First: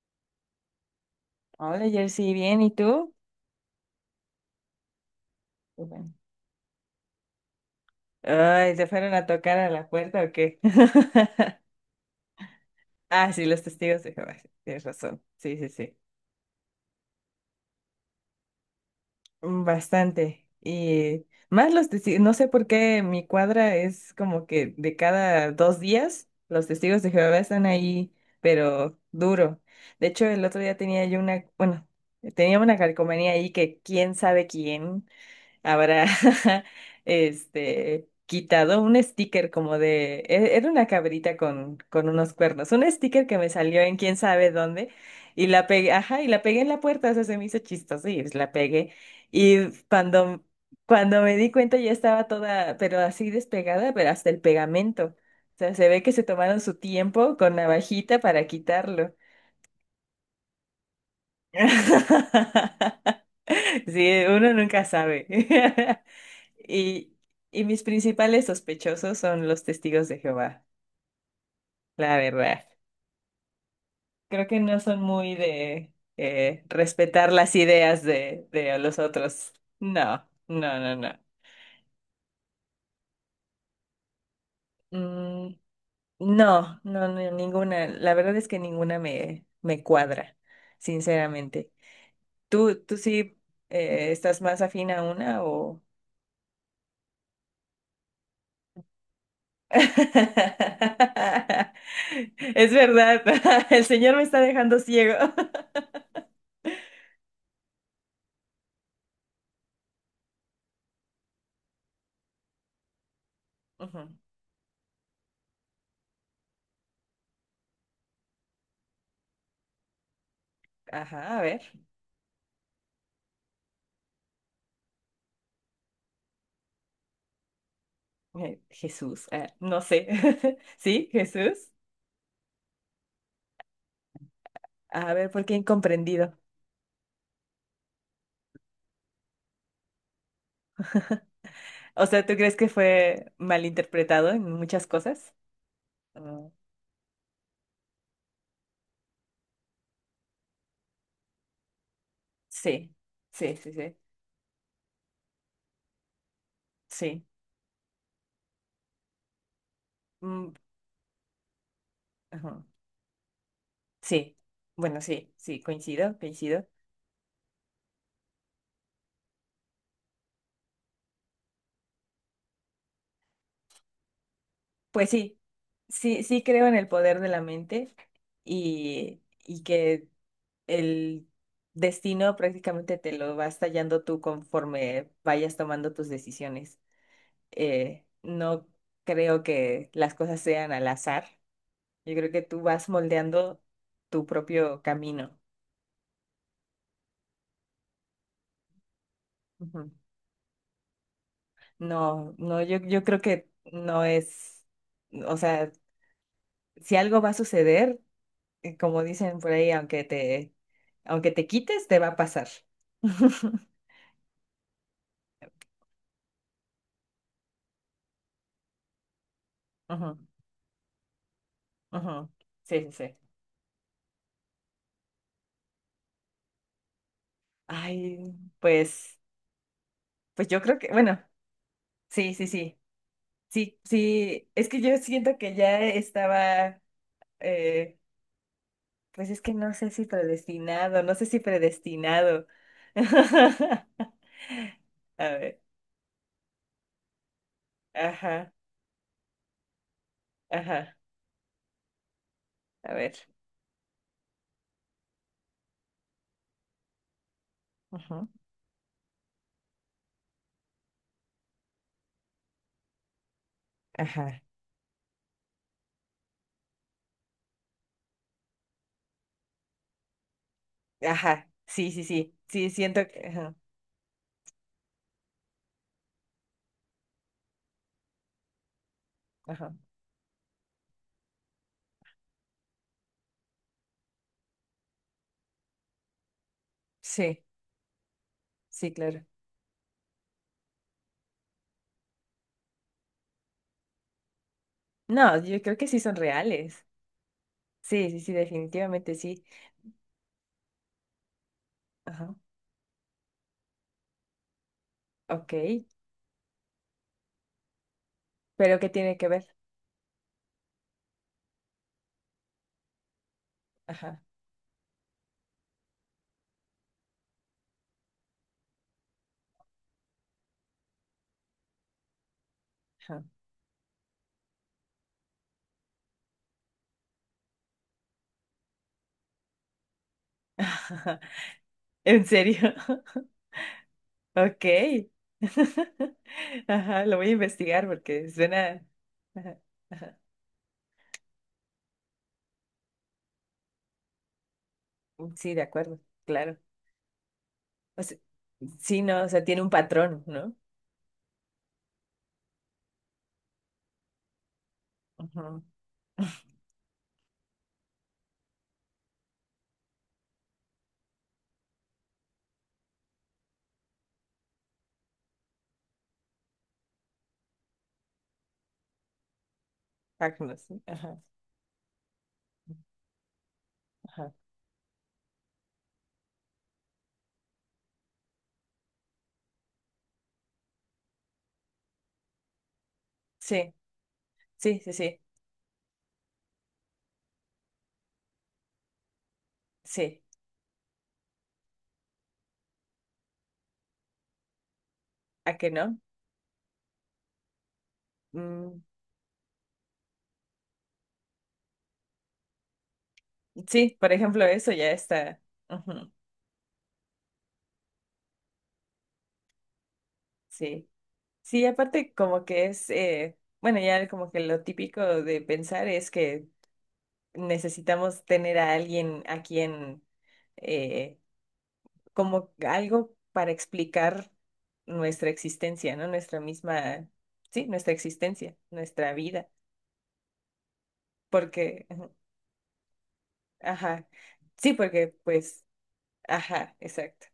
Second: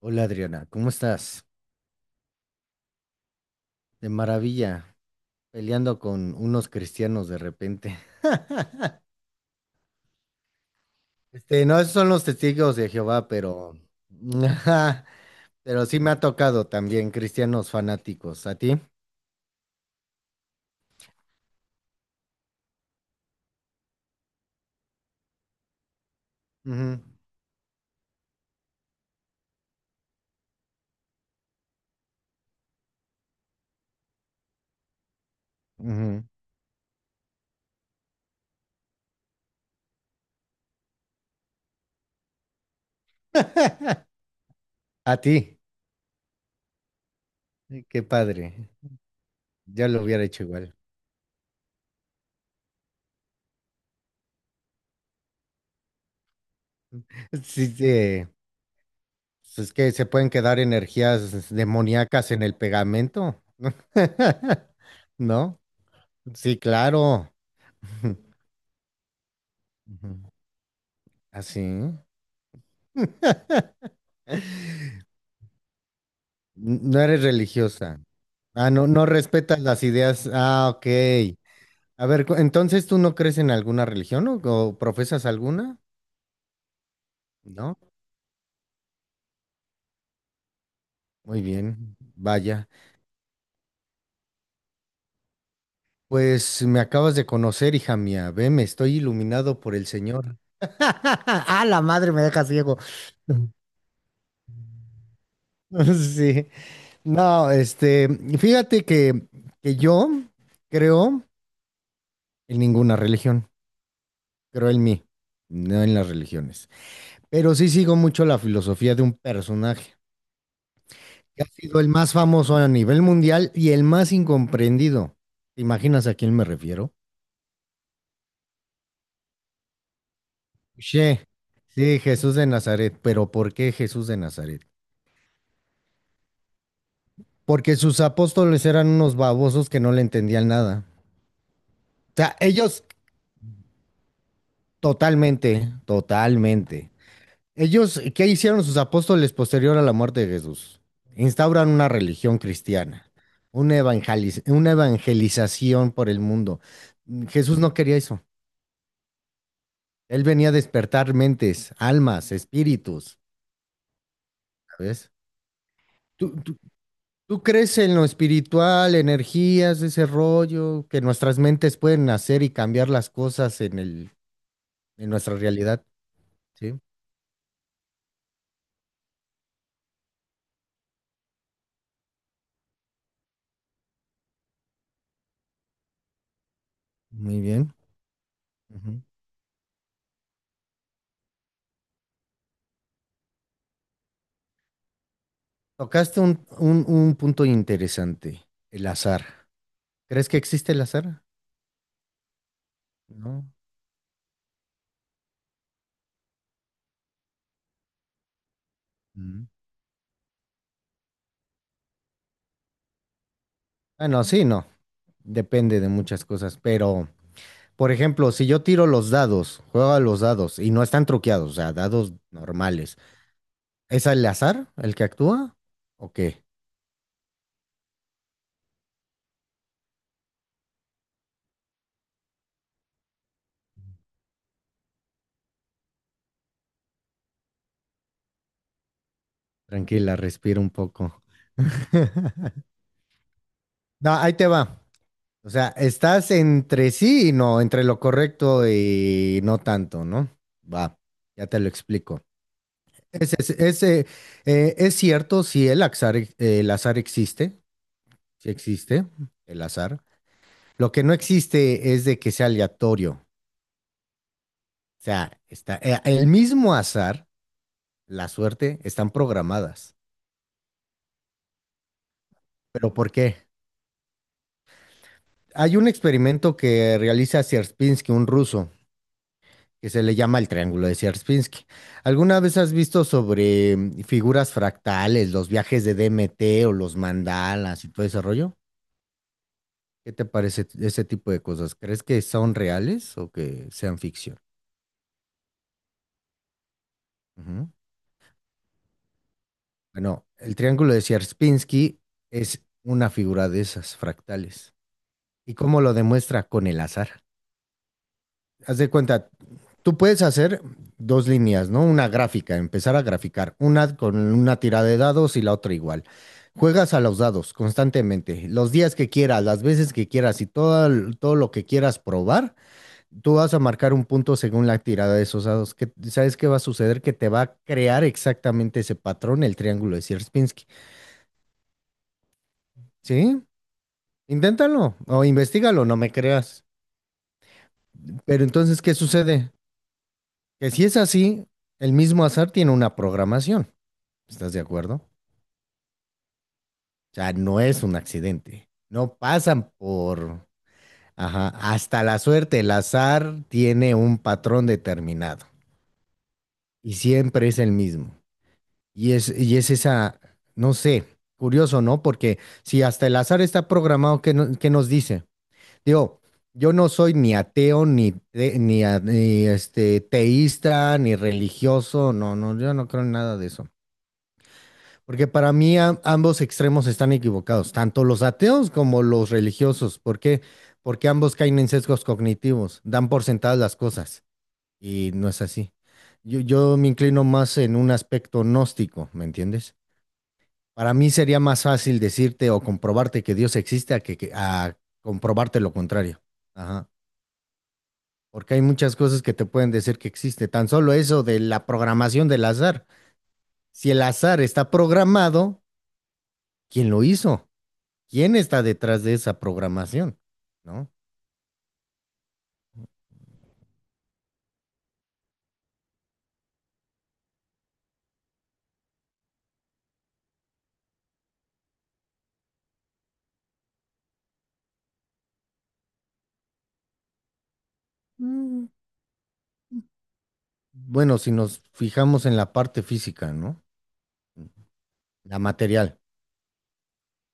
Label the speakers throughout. Speaker 1: Hola Adriana, ¿cómo estás?
Speaker 2: Hola, Jersey, bien, ¿y tú?
Speaker 1: De maravilla,
Speaker 2: Qué
Speaker 1: peleando
Speaker 2: bueno.
Speaker 1: con unos cristianos de repente.
Speaker 2: Ay, ¿te fueron a tocar a la puerta o qué?
Speaker 1: No, esos son los testigos de Jehová,
Speaker 2: Ah, sí, los
Speaker 1: pero...
Speaker 2: testigos de Jehová, sí, tienes
Speaker 1: ajá,
Speaker 2: razón. Sí, sí,
Speaker 1: pero
Speaker 2: sí.
Speaker 1: sí me ha tocado también cristianos fanáticos. ¿A ti?
Speaker 2: Bastante. Y más los testigos, no sé por qué mi cuadra es como que de cada dos días los
Speaker 1: Ujú,
Speaker 2: testigos de Jehová están ahí, pero duro. De hecho, el otro día tenía yo bueno, tenía una calcomanía ahí que quién sabe quién habrá
Speaker 1: ujú.
Speaker 2: quitado un sticker como de era una cabrita con unos cuernos, un sticker que me salió en quién sabe dónde
Speaker 1: A
Speaker 2: y
Speaker 1: ti.
Speaker 2: la pegué, ajá, y la pegué en la puerta, o sea, se me hizo
Speaker 1: Qué
Speaker 2: chistoso y pues la
Speaker 1: padre.
Speaker 2: pegué y
Speaker 1: Yo lo hubiera
Speaker 2: cuando
Speaker 1: hecho igual.
Speaker 2: cuando me di cuenta ya estaba toda pero así despegada, pero hasta el pegamento. O sea, se ve que se tomaron su tiempo con
Speaker 1: Sí,
Speaker 2: navajita
Speaker 1: sí,
Speaker 2: para quitarlo.
Speaker 1: pues es que se pueden quedar energías demoníacas en el pegamento.
Speaker 2: Sí, uno nunca sabe.
Speaker 1: ¿No? Sí,
Speaker 2: Y,
Speaker 1: claro.
Speaker 2: y mis principales sospechosos son los testigos
Speaker 1: Ujú.
Speaker 2: de Jehová,
Speaker 1: Así.
Speaker 2: la verdad. Creo que no son muy de
Speaker 1: No eres
Speaker 2: respetar las
Speaker 1: religiosa.
Speaker 2: ideas de,
Speaker 1: Ah,
Speaker 2: de
Speaker 1: no,
Speaker 2: los
Speaker 1: no
Speaker 2: otros.
Speaker 1: respetas las
Speaker 2: No,
Speaker 1: ideas. Ah,
Speaker 2: no,
Speaker 1: ok.
Speaker 2: no, no.
Speaker 1: A ver, entonces tú no crees en alguna religión o profesas
Speaker 2: Mm,
Speaker 1: alguna,
Speaker 2: no, no, no,
Speaker 1: ¿no?
Speaker 2: ninguna. La verdad es que ninguna me cuadra,
Speaker 1: Muy
Speaker 2: sinceramente.
Speaker 1: bien, vaya.
Speaker 2: ¿Tú sí estás más afín a una o?
Speaker 1: Pues me acabas de conocer, hija mía. Ve, me estoy iluminado por
Speaker 2: Es
Speaker 1: el Señor. Ah, la madre me deja ciego.
Speaker 2: verdad, el Señor me está dejando ciego.
Speaker 1: Sí. No, fíjate que yo creo en ninguna religión.
Speaker 2: Ujú.
Speaker 1: Creo en mí, no en las religiones. Pero sí sigo mucho la filosofía de un personaje
Speaker 2: Ajá, a
Speaker 1: que ha
Speaker 2: ver.
Speaker 1: sido el más famoso a nivel mundial y el más incomprendido. ¿Te imaginas a quién me refiero?
Speaker 2: Jesús, no sé. ¿Sí,
Speaker 1: Che,
Speaker 2: Jesús?
Speaker 1: sí, Jesús de Nazaret. ¿Pero por qué Jesús de Nazaret?
Speaker 2: A ver, ¿por qué incomprendido?
Speaker 1: Porque sus apóstoles eran unos babosos que no le entendían nada.
Speaker 2: O
Speaker 1: O
Speaker 2: sea, ¿tú
Speaker 1: sea,
Speaker 2: crees que
Speaker 1: ellos
Speaker 2: fue malinterpretado en muchas cosas?
Speaker 1: totalmente,
Speaker 2: Mm,
Speaker 1: totalmente ellos, ¿qué hicieron sus apóstoles posterior a la muerte de Jesús? Instauran una religión
Speaker 2: sí,
Speaker 1: cristiana,
Speaker 2: sí, sí, sí,
Speaker 1: una evangelización por el mundo.
Speaker 2: sí.
Speaker 1: Jesús no quería eso. Él venía a
Speaker 2: Mm,
Speaker 1: despertar mentes, almas,
Speaker 2: ajá,
Speaker 1: espíritus,
Speaker 2: sí, bueno,
Speaker 1: ¿sabes?
Speaker 2: sí, sí, coincido,
Speaker 1: ¿Tú, tú-
Speaker 2: coincido.
Speaker 1: ¿Tú crees en lo espiritual, energías, ese rollo, que nuestras mentes pueden hacer y cambiar las cosas en en
Speaker 2: Pues
Speaker 1: nuestra
Speaker 2: sí,
Speaker 1: realidad?
Speaker 2: sí, sí creo en
Speaker 1: Sí,
Speaker 2: el poder de la mente y que el destino prácticamente te lo vas tallando tú conforme vayas tomando tus decisiones.
Speaker 1: muy bien.
Speaker 2: No
Speaker 1: Ujú.
Speaker 2: creo que las cosas sean al azar. Yo creo que tú vas moldeando tu propio camino.
Speaker 1: Tocaste un punto interesante, el azar.
Speaker 2: Ujú.
Speaker 1: ¿Crees que existe el azar?
Speaker 2: No, no, yo creo
Speaker 1: No.
Speaker 2: que no es, o sea, si algo va a suceder, como dicen
Speaker 1: Mm.
Speaker 2: por ahí, aunque te quites, te va a pasar.
Speaker 1: Bueno, sí, no. Depende de muchas cosas. Pero, por ejemplo, si yo tiro los dados, juego a
Speaker 2: Ujú,
Speaker 1: los dados y no están truqueados, o sea, dados
Speaker 2: ujú. Sí, sí,
Speaker 1: normales,
Speaker 2: sí.
Speaker 1: ¿es el azar el que actúa? ¿O qué?
Speaker 2: Ay, pues, pues yo creo que, bueno, sí, sí, sí, sí, sí, es que yo siento que ya estaba, eh, Pues es que no sé si
Speaker 1: Tranquila, respira un
Speaker 2: predestinado, no
Speaker 1: poco.
Speaker 2: sé si predestinado.
Speaker 1: No, ahí te va.
Speaker 2: A
Speaker 1: O
Speaker 2: ver,
Speaker 1: sea, estás entre sí y no, entre lo
Speaker 2: ajá,
Speaker 1: correcto y no tanto, ¿no?
Speaker 2: ajá,
Speaker 1: Va, ya te lo explico.
Speaker 2: a ver.
Speaker 1: Ese, ese, ese, eh, es cierto si el azar, el azar existe,
Speaker 2: Ujú,
Speaker 1: sí existe el azar. Lo que no existe es de que sea aleatorio. O
Speaker 2: ajá,
Speaker 1: sea, está, el mismo azar, la suerte, están programadas.
Speaker 2: ajá, sí, sí, sí, sí,
Speaker 1: ¿Pero
Speaker 2: siento
Speaker 1: por
Speaker 2: que.
Speaker 1: qué?
Speaker 2: Ajá,
Speaker 1: Hay un experimento que realiza Sierpinski, un ruso,
Speaker 2: ajá,
Speaker 1: que se le llama el triángulo de Sierpinski. ¿Alguna vez has visto sobre figuras fractales, los viajes de DMT o los
Speaker 2: sí,
Speaker 1: mandalas y todo ese rollo?
Speaker 2: sí, claro.
Speaker 1: ¿Qué te parece ese tipo de cosas? ¿Crees que son reales o que sean ficción?
Speaker 2: No, yo creo que sí son reales.
Speaker 1: Ujú.
Speaker 2: Sí, sí, sí, definitivamente sí.
Speaker 1: Bueno, el triángulo de Sierpinski
Speaker 2: Ajá,
Speaker 1: es una figura de esas fractales.
Speaker 2: ok,
Speaker 1: ¿Y cómo lo demuestra? Con el azar.
Speaker 2: pero
Speaker 1: Haz
Speaker 2: ¿qué
Speaker 1: de
Speaker 2: tiene que
Speaker 1: cuenta,
Speaker 2: ver?
Speaker 1: tú puedes hacer dos líneas, ¿no? Una gráfica, empezar a graficar, una con
Speaker 2: Ajá,
Speaker 1: una tirada de dados y la otra igual. Juegas a los dados constantemente, los días que quieras, las veces que quieras y todo, todo lo que quieras probar,
Speaker 2: ajá.
Speaker 1: tú vas a marcar un punto según la tirada de esos dados. ¿Sabes qué va a suceder? Que te va a crear exactamente ese patrón, el triángulo de Sierpinski.
Speaker 2: ¿En serio?
Speaker 1: ¿Sí?
Speaker 2: Ok.
Speaker 1: Inténtalo o investigalo, no me creas.
Speaker 2: Ajá, lo voy a investigar porque
Speaker 1: Pero entonces,
Speaker 2: suena.
Speaker 1: ¿qué sucede?
Speaker 2: Ajá. Ajá.
Speaker 1: Que si es así, el mismo azar tiene una programación. ¿Estás de acuerdo? O
Speaker 2: Sí, de acuerdo, claro.
Speaker 1: sea, no es un
Speaker 2: O sea,
Speaker 1: accidente.
Speaker 2: sí,
Speaker 1: No
Speaker 2: no, o sea, tiene un
Speaker 1: pasan
Speaker 2: patrón,
Speaker 1: por...
Speaker 2: ¿no?
Speaker 1: Ajá, hasta la suerte, el azar tiene un patrón determinado
Speaker 2: Ujú.
Speaker 1: y siempre es el mismo. Y es esa, no sé, curioso, ¿no? Porque si hasta el azar está programado, ¿qué, no- ¿qué nos dice? Digo, yo no soy ni ateo, ni
Speaker 2: Agnos, sí.
Speaker 1: teísta, ni
Speaker 2: Ajá,
Speaker 1: religioso, no, no, yo no creo en nada de eso.
Speaker 2: ajá.
Speaker 1: Porque para mí ambos extremos están equivocados, tanto los ateos como los religiosos. ¿Por qué? Porque ambos caen en sesgos cognitivos, dan por sentadas
Speaker 2: Sí,
Speaker 1: las cosas
Speaker 2: sí, sí,
Speaker 1: y
Speaker 2: sí,
Speaker 1: no es así. Yo me inclino más en un aspecto gnóstico, ¿me entiendes?
Speaker 2: sí.
Speaker 1: Para mí sería más fácil decirte o comprobarte que Dios existe a que- a
Speaker 2: ¿A
Speaker 1: comprobarte
Speaker 2: qué
Speaker 1: lo
Speaker 2: no?
Speaker 1: contrario. Ajá. Porque hay
Speaker 2: Mm,
Speaker 1: muchas cosas que te pueden decir que existe. Tan solo eso de la programación del azar. Si
Speaker 2: sí,
Speaker 1: el
Speaker 2: por
Speaker 1: azar
Speaker 2: ejemplo,
Speaker 1: está
Speaker 2: eso ya está.
Speaker 1: programado,
Speaker 2: Ujú.
Speaker 1: ¿quién lo hizo? ¿Quién está detrás de esa programación?
Speaker 2: Sí,
Speaker 1: ¿No?
Speaker 2: sí, aparte como que es, bueno, ya como que lo típico de pensar es que necesitamos tener a alguien a quien, eh, como algo para explicar nuestra existencia, ¿no? Nuestra misma, sí, nuestra existencia,
Speaker 1: Mm.
Speaker 2: nuestra vida,
Speaker 1: Bueno, si nos
Speaker 2: porque,
Speaker 1: fijamos en la parte física, ¿no?
Speaker 2: ajá, sí, porque
Speaker 1: La
Speaker 2: pues,
Speaker 1: material.
Speaker 2: ajá, exacto.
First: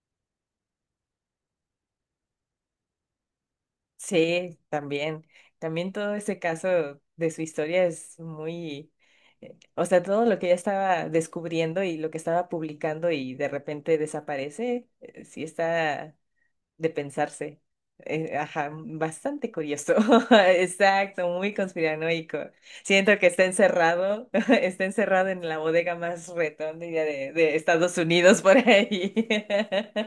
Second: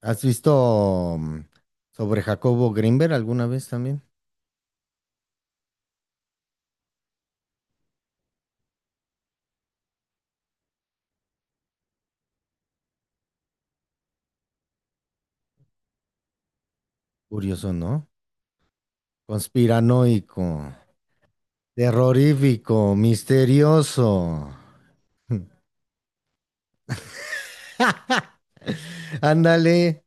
Speaker 1: ¿Has visto sobre Jacobo Grinberg alguna vez también?
Speaker 2: Sí, también, también todo ese caso de su historia es muy, o sea, todo lo que ella estaba descubriendo y lo que estaba publicando y de repente desaparece, sí está de pensarse.
Speaker 1: Curioso, ¿no?
Speaker 2: Ajá, bastante curioso.
Speaker 1: Conspiranoico,
Speaker 2: Exacto, muy conspiranoico.
Speaker 1: terrorífico,
Speaker 2: Siento que está
Speaker 1: misterioso.
Speaker 2: encerrado, está encerrado en la bodega más retonda de Estados Unidos por ahí.
Speaker 1: Ándale,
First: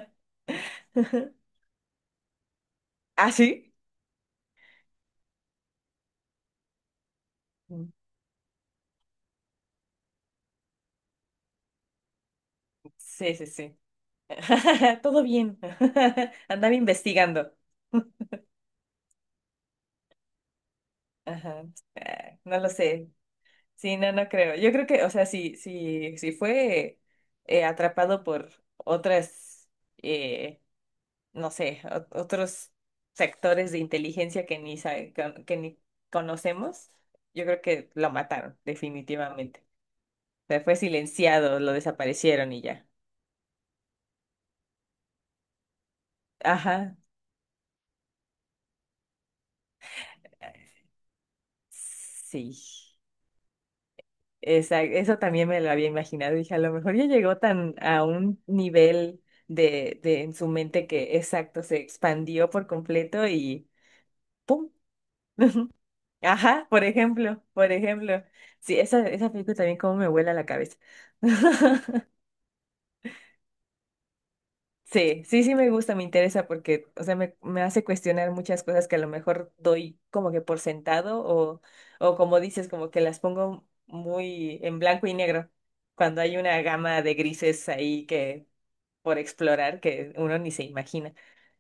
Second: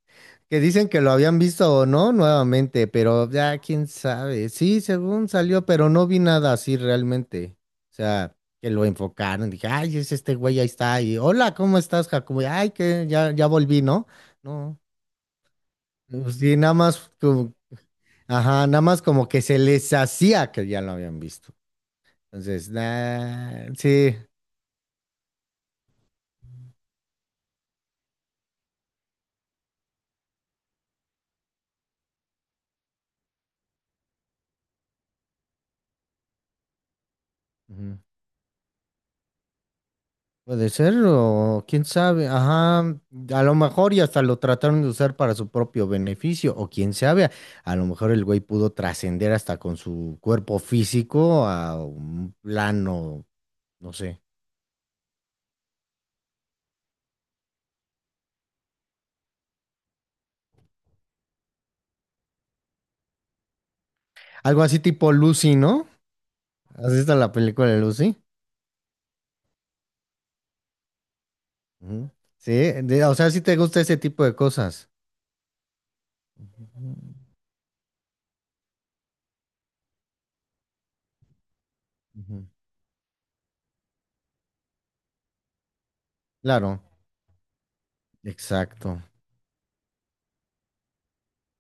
Speaker 1: que dicen que lo habían visto o no nuevamente, pero
Speaker 2: ¿Ah,
Speaker 1: ya
Speaker 2: sí?
Speaker 1: quién sabe. Sí, según salió, pero no vi nada así realmente.
Speaker 2: Mm,
Speaker 1: O sea, que lo enfocaron, dije, ay, es este güey, ahí está, y hola, ¿cómo estás, Jacobo? Y, ay, que ya,
Speaker 2: sí, sí,
Speaker 1: ya
Speaker 2: sí.
Speaker 1: volví, ¿no? No,
Speaker 2: Todo bien.
Speaker 1: pues sí,
Speaker 2: Andaba
Speaker 1: nada más,
Speaker 2: investigando.
Speaker 1: ajá, nada más como que se les hacía que ya lo habían visto.
Speaker 2: Ajá. Ah, no lo
Speaker 1: Entonces,
Speaker 2: sé.
Speaker 1: nah,
Speaker 2: Sí, no,
Speaker 1: sí.
Speaker 2: no creo. Yo creo que, o sea, si fue atrapado por otras. eh, no sé, otros sectores de inteligencia que ni conocemos, yo creo que lo mataron, definitivamente. O sea,
Speaker 1: Puede
Speaker 2: fue
Speaker 1: ser,
Speaker 2: silenciado,
Speaker 1: o
Speaker 2: lo
Speaker 1: quién sabe,
Speaker 2: desaparecieron y
Speaker 1: ajá,
Speaker 2: ya.
Speaker 1: a lo mejor y hasta lo trataron de usar para su propio beneficio, o quién
Speaker 2: Ajá,
Speaker 1: sabe, a lo mejor el güey pudo trascender hasta con su cuerpo físico a un
Speaker 2: sí.
Speaker 1: plano, no sé,
Speaker 2: Eso también me lo había imaginado. Dije, a lo mejor ya llegó tan a un nivel de en su mente que exacto, se expandió por completo y
Speaker 1: algo
Speaker 2: ¡pum!
Speaker 1: así tipo Lucy, ¿no?
Speaker 2: Ajá, por
Speaker 1: ¿Has visto la
Speaker 2: ejemplo,
Speaker 1: película
Speaker 2: por
Speaker 1: de Lucy?
Speaker 2: ejemplo. Sí, esa película también como me vuela la cabeza.
Speaker 1: Ujú. Sí, o sea, si te gusta ese tipo de cosas.
Speaker 2: Sí, sí, sí me gusta, me interesa porque,
Speaker 1: Ujú,
Speaker 2: o sea, me hace cuestionar muchas cosas que a lo mejor doy como que por sentado o, como dices, como que las pongo muy en blanco y negro, cuando hay una
Speaker 1: claro,
Speaker 2: gama de grises ahí que
Speaker 1: exacto.
Speaker 2: por explorar que uno ni se imagina.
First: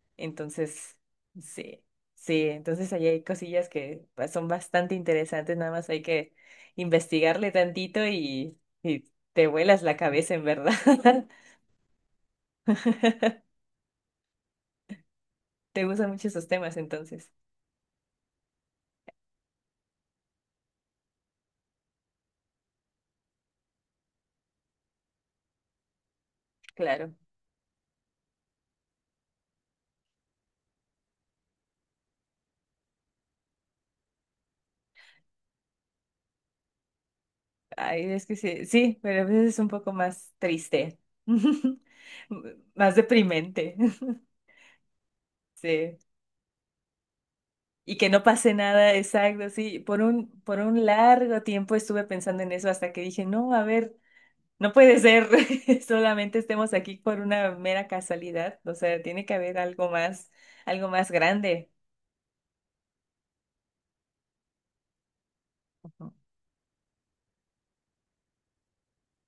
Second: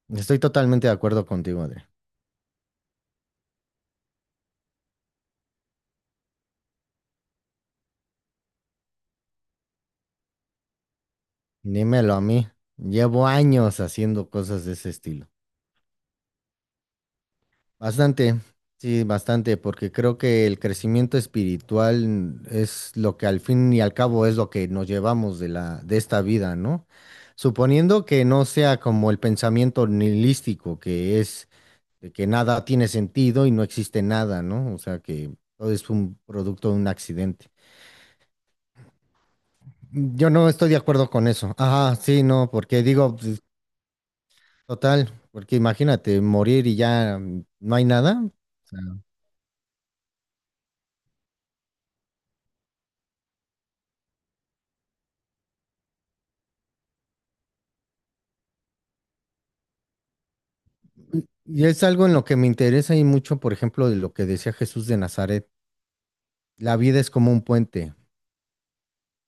Speaker 1: Estoy totalmente de
Speaker 2: Entonces,
Speaker 1: acuerdo contigo,
Speaker 2: sí,
Speaker 1: Adrián.
Speaker 2: sí, entonces ahí hay cosillas que pues, son bastante interesantes, nada más hay que investigarle tantito y te vuelas la cabeza en verdad.
Speaker 1: Dímelo a mí. Llevo años haciendo cosas de ese estilo.
Speaker 2: Te gustan mucho esos temas entonces.
Speaker 1: Bastante, sí, bastante, porque creo que el crecimiento espiritual es lo que al fin y al cabo es lo que nos llevamos de de esta vida, ¿no?
Speaker 2: Claro,
Speaker 1: Suponiendo que no sea como el pensamiento nihilístico, que es de que nada tiene sentido y no existe nada, ¿no? O sea, que todo es un producto de un accidente.
Speaker 2: ay, es que sí, sí, pero a veces es un poco
Speaker 1: Yo
Speaker 2: más
Speaker 1: no estoy de
Speaker 2: triste,
Speaker 1: acuerdo con eso. Ajá, sí, no, porque
Speaker 2: más
Speaker 1: digo, pues,
Speaker 2: deprimente,
Speaker 1: total, porque
Speaker 2: sí.
Speaker 1: imagínate morir y ya no hay
Speaker 2: Y que
Speaker 1: nada.
Speaker 2: no pase nada, exacto, sí. Por un largo tiempo estuve pensando en eso hasta que dije, no, a ver, no puede ser, solamente estemos aquí por una mera casualidad, o sea, tiene que haber algo más
Speaker 1: Y
Speaker 2: grande.
Speaker 1: es algo en lo que me interesa y mucho, por ejemplo, de lo que decía Jesús de Nazaret. La vida es como un puente.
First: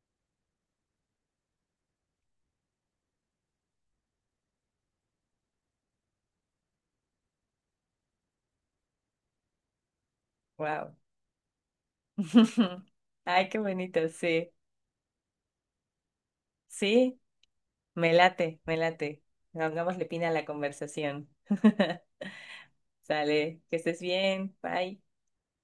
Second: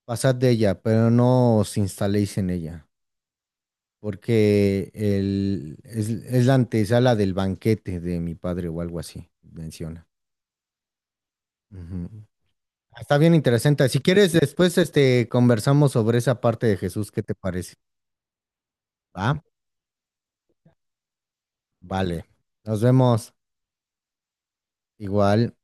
Speaker 1: Pasad de ella, pero no os instaléis en ella, porque es la antesala del banquete de mi padre o algo así, menciona.
Speaker 2: Wow.
Speaker 1: Ujú. Ah, está bien
Speaker 2: Ay, qué
Speaker 1: interesante. Si
Speaker 2: bonito,
Speaker 1: quieres,
Speaker 2: sí,
Speaker 1: después conversamos sobre esa parte de Jesús.
Speaker 2: sí.
Speaker 1: ¿Qué te parece?
Speaker 2: Me late, me late.
Speaker 1: ¿Va?
Speaker 2: Pongámosle pina a la conversación.
Speaker 1: Vale. Nos vemos
Speaker 2: Sale, que estés bien. Bye.
Speaker 1: igual.